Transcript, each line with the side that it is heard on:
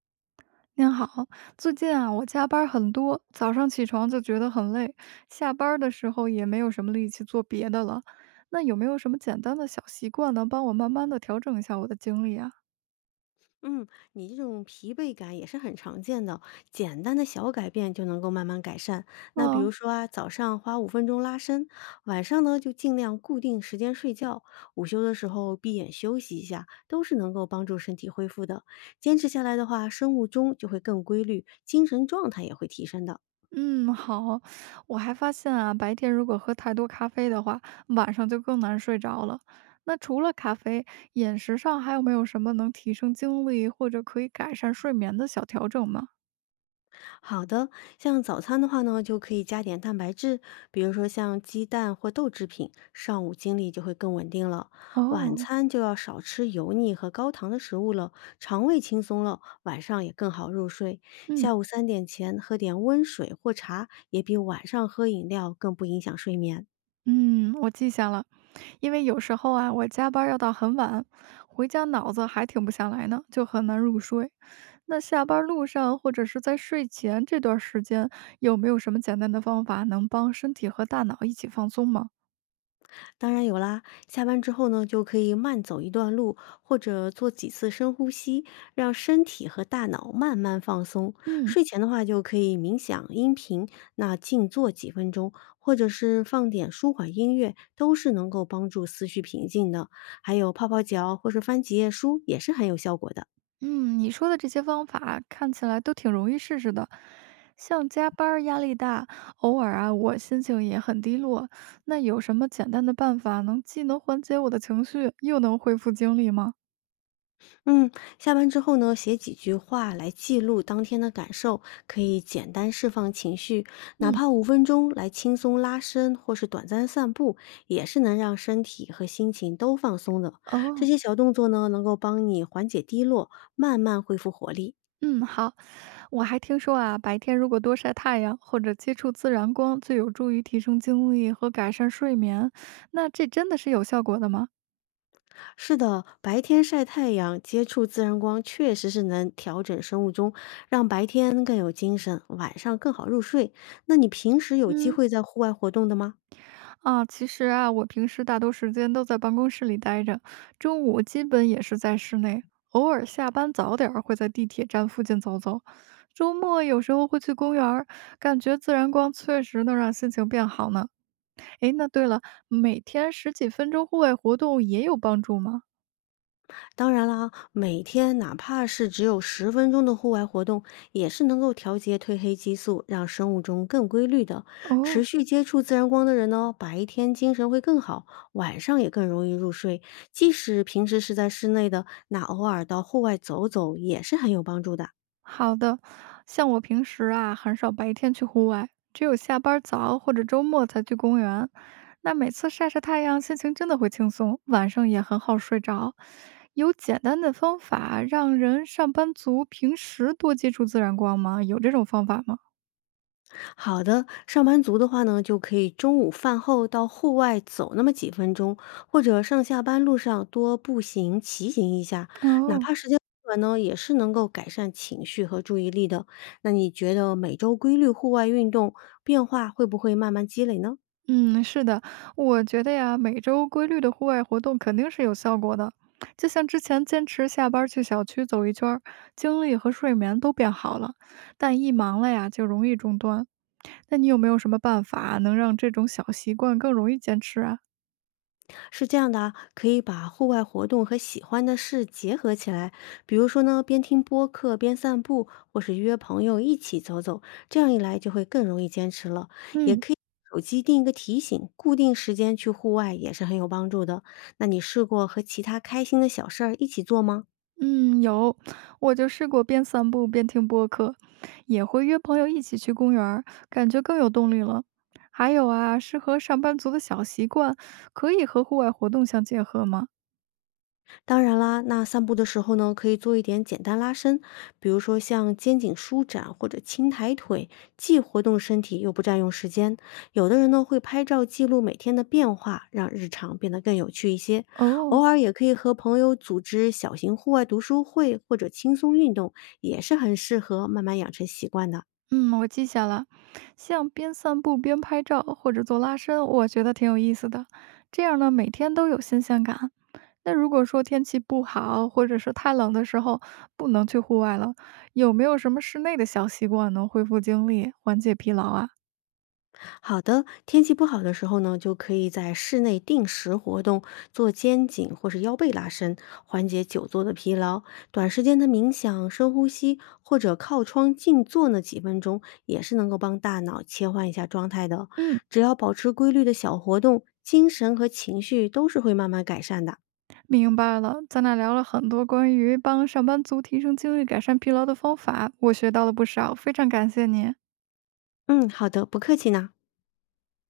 right: 您好，最近啊，我加班儿很多，早上起床就觉得很累，下班儿的时候也没有什么力气做别的了。那有没有什么简单的小习惯能帮我慢慢的调整一下我的精力啊？
left: 嗯，你这种疲惫感也是很常见的，简单的小改变就能够慢慢改善。那比如
right: 嗯
left: 说啊，早上花五分钟拉伸，晚上呢就尽量固定时间睡觉，午休的时候闭眼休息一下，都是能够帮助身体恢复的。坚持下来的话，生物钟就会更规律，精神状态也会提升的。
right: 嗯，好。我还发现啊，白天如果喝太多咖啡的话，晚上就更难睡着了。那除了咖啡，饮食上还有没有什么能提升精力或者可以改善睡眠的小调整吗？
left: 好的，像早餐的话呢，就可以加点蛋白质，比如说像鸡蛋或豆制品，上午精力就会更稳定了。晚
right: 哦，
left: 餐就要少吃油腻和高糖的食物了，肠胃轻松了，晚上也更好入睡。
right: 嗯
left: 下午3点前喝点温水或茶，也比晚上喝饮料更不影响睡眠。
right: 嗯，我记下了。因为有时候啊，我加班儿要到很晚，回家脑子还停不下来呢，就很难入睡。那下班路上或者是在睡前这段时间，有没有什么简单的方法能帮身体和大脑一起放松吗？
left: 当然有啦，下班之后呢，就可以慢走一段路，或者做几次深呼吸，让身体和大脑慢慢放松。
right: 嗯
left: 睡前的话，就可以冥想、音频，那静坐几分钟，或者是放点舒缓音乐，都是能够帮助思绪平静的。还有泡泡脚或是翻几页书，也是很有效果的。
right: 嗯，你说的这些方法看起来都挺容易试试的。像加班儿压力大，偶尔啊，我心情也很低落。那有什么简单的办法能既能缓解我的情绪，又能恢复精力吗？
left: 嗯，下班之后呢，写几句话来记录当天的感受，可以简单释放情绪，哪
right: 嗯，
left: 怕五分钟来轻松拉伸或是短暂散步，也是能让身体和心情都放松的。这
right: 哦，
left: 些小动作呢，能够帮你缓解低落，慢慢恢复活力。
right: 嗯，好。我还听说啊，白天如果多晒太阳或者接触自然光，最有助于提升精力和改善睡眠。那这真的是有效果的吗？
left: 是的，白天晒太阳，接触自然光，确实是能调整生物钟，让白天更有精神，晚上更好入睡。那你平时有机
right: 嗯，
left: 会在户外活动的吗？
right: 啊，其实啊，我平时大多时间都在办公室里待着，中午基本也是在室内，偶尔下班早点儿会在地铁站附近走走，周末有时候会去公园儿，感觉自然光确实能让心情变好呢。诶，那对了，每天十几分钟户外活动也有帮助吗？
left: 当然啦，每天哪怕是只有10分钟的户外活动，也是能够调节褪黑激素，让生物钟更规律的。持
right: 哦，
left: 续接触自然光的人呢，白天精神会更好，晚上也更容易入睡。即使平时是在室内的，那偶尔到户外走走也是很有帮助的。
right: 好的，像我平时啊，很少白天去户外，只有下班儿早或者周末才去公园。那每次晒晒太阳，心情真的会轻松，晚上也很好睡着。有简单的方法让人上班族平时多接触自然光吗？有这种方法吗？
left: 好的，上班族的话呢，就可以中午饭后到户外走那么几分钟，或者上下班路上多步行、骑行一下，哪
right: 哦，
left: 怕时间不短呢，也是能够改善情绪和注意力的。那你觉得每周规律户外运动变化会不会慢慢积累呢？
right: 嗯，是的，我觉得呀，每周规律的户外活动肯定是有效果的。就像之前坚持下班儿去小区走一圈儿，精力和睡眠都变好了，但一忙了呀，就容易中断。那你有没有什么办法能让这种小习惯更容易坚持啊？
left: 是这样的啊，可以把户外活动和喜欢的事结合起来，比如说呢，边听播客边散步，或是约朋友一起走走，这样一来就会更容易坚持了。
right: 嗯，
left: 手机定一个提醒，固定时间去户外也是很有帮助的。那你试过和其他开心的小事儿一起做吗？
right: 嗯，有，我就试过边散步边听播客，也会约朋友一起去公园儿，感觉更有动力了。还有啊，适合上班族的小习惯，可以和户外活动相结合吗？
left: 当然啦，那散步的时候呢，可以做一点简单拉伸，比如说像肩颈舒展或者轻抬腿，既活动身体又不占用时间。有的人呢会拍照记录每天的变化，让日常变得更有趣一些。
right: 哦，
left: 偶尔也可以和朋友组织小型户外读书会或者轻松运动，也是很适合慢慢养成习惯的。
right: 嗯，我记下了。像边散步边拍照或者做拉伸，我觉得挺有意思的。这样呢，每天都有新鲜感。那如果说天气不好，或者是太冷的时候，不能去户外了，有没有什么室内的小习惯能恢复精力、缓解疲劳啊？
left: 好的，天气不好的时候呢，就可以在室内定时活动，做肩颈或是腰背拉伸，缓解久坐的疲劳。短时间的冥想、深呼吸或者靠窗静坐呢几分钟，也是能够帮大脑切换一下状态的。
right: 嗯，
left: 只要保持规律的小活动，精神和情绪都是会慢慢改善的。
right: 明白了。咱俩聊了很多关于帮上班族提升精力、改善疲劳的方法，我学到了不少，非常感谢你。
left: 嗯，好的，不客气呢。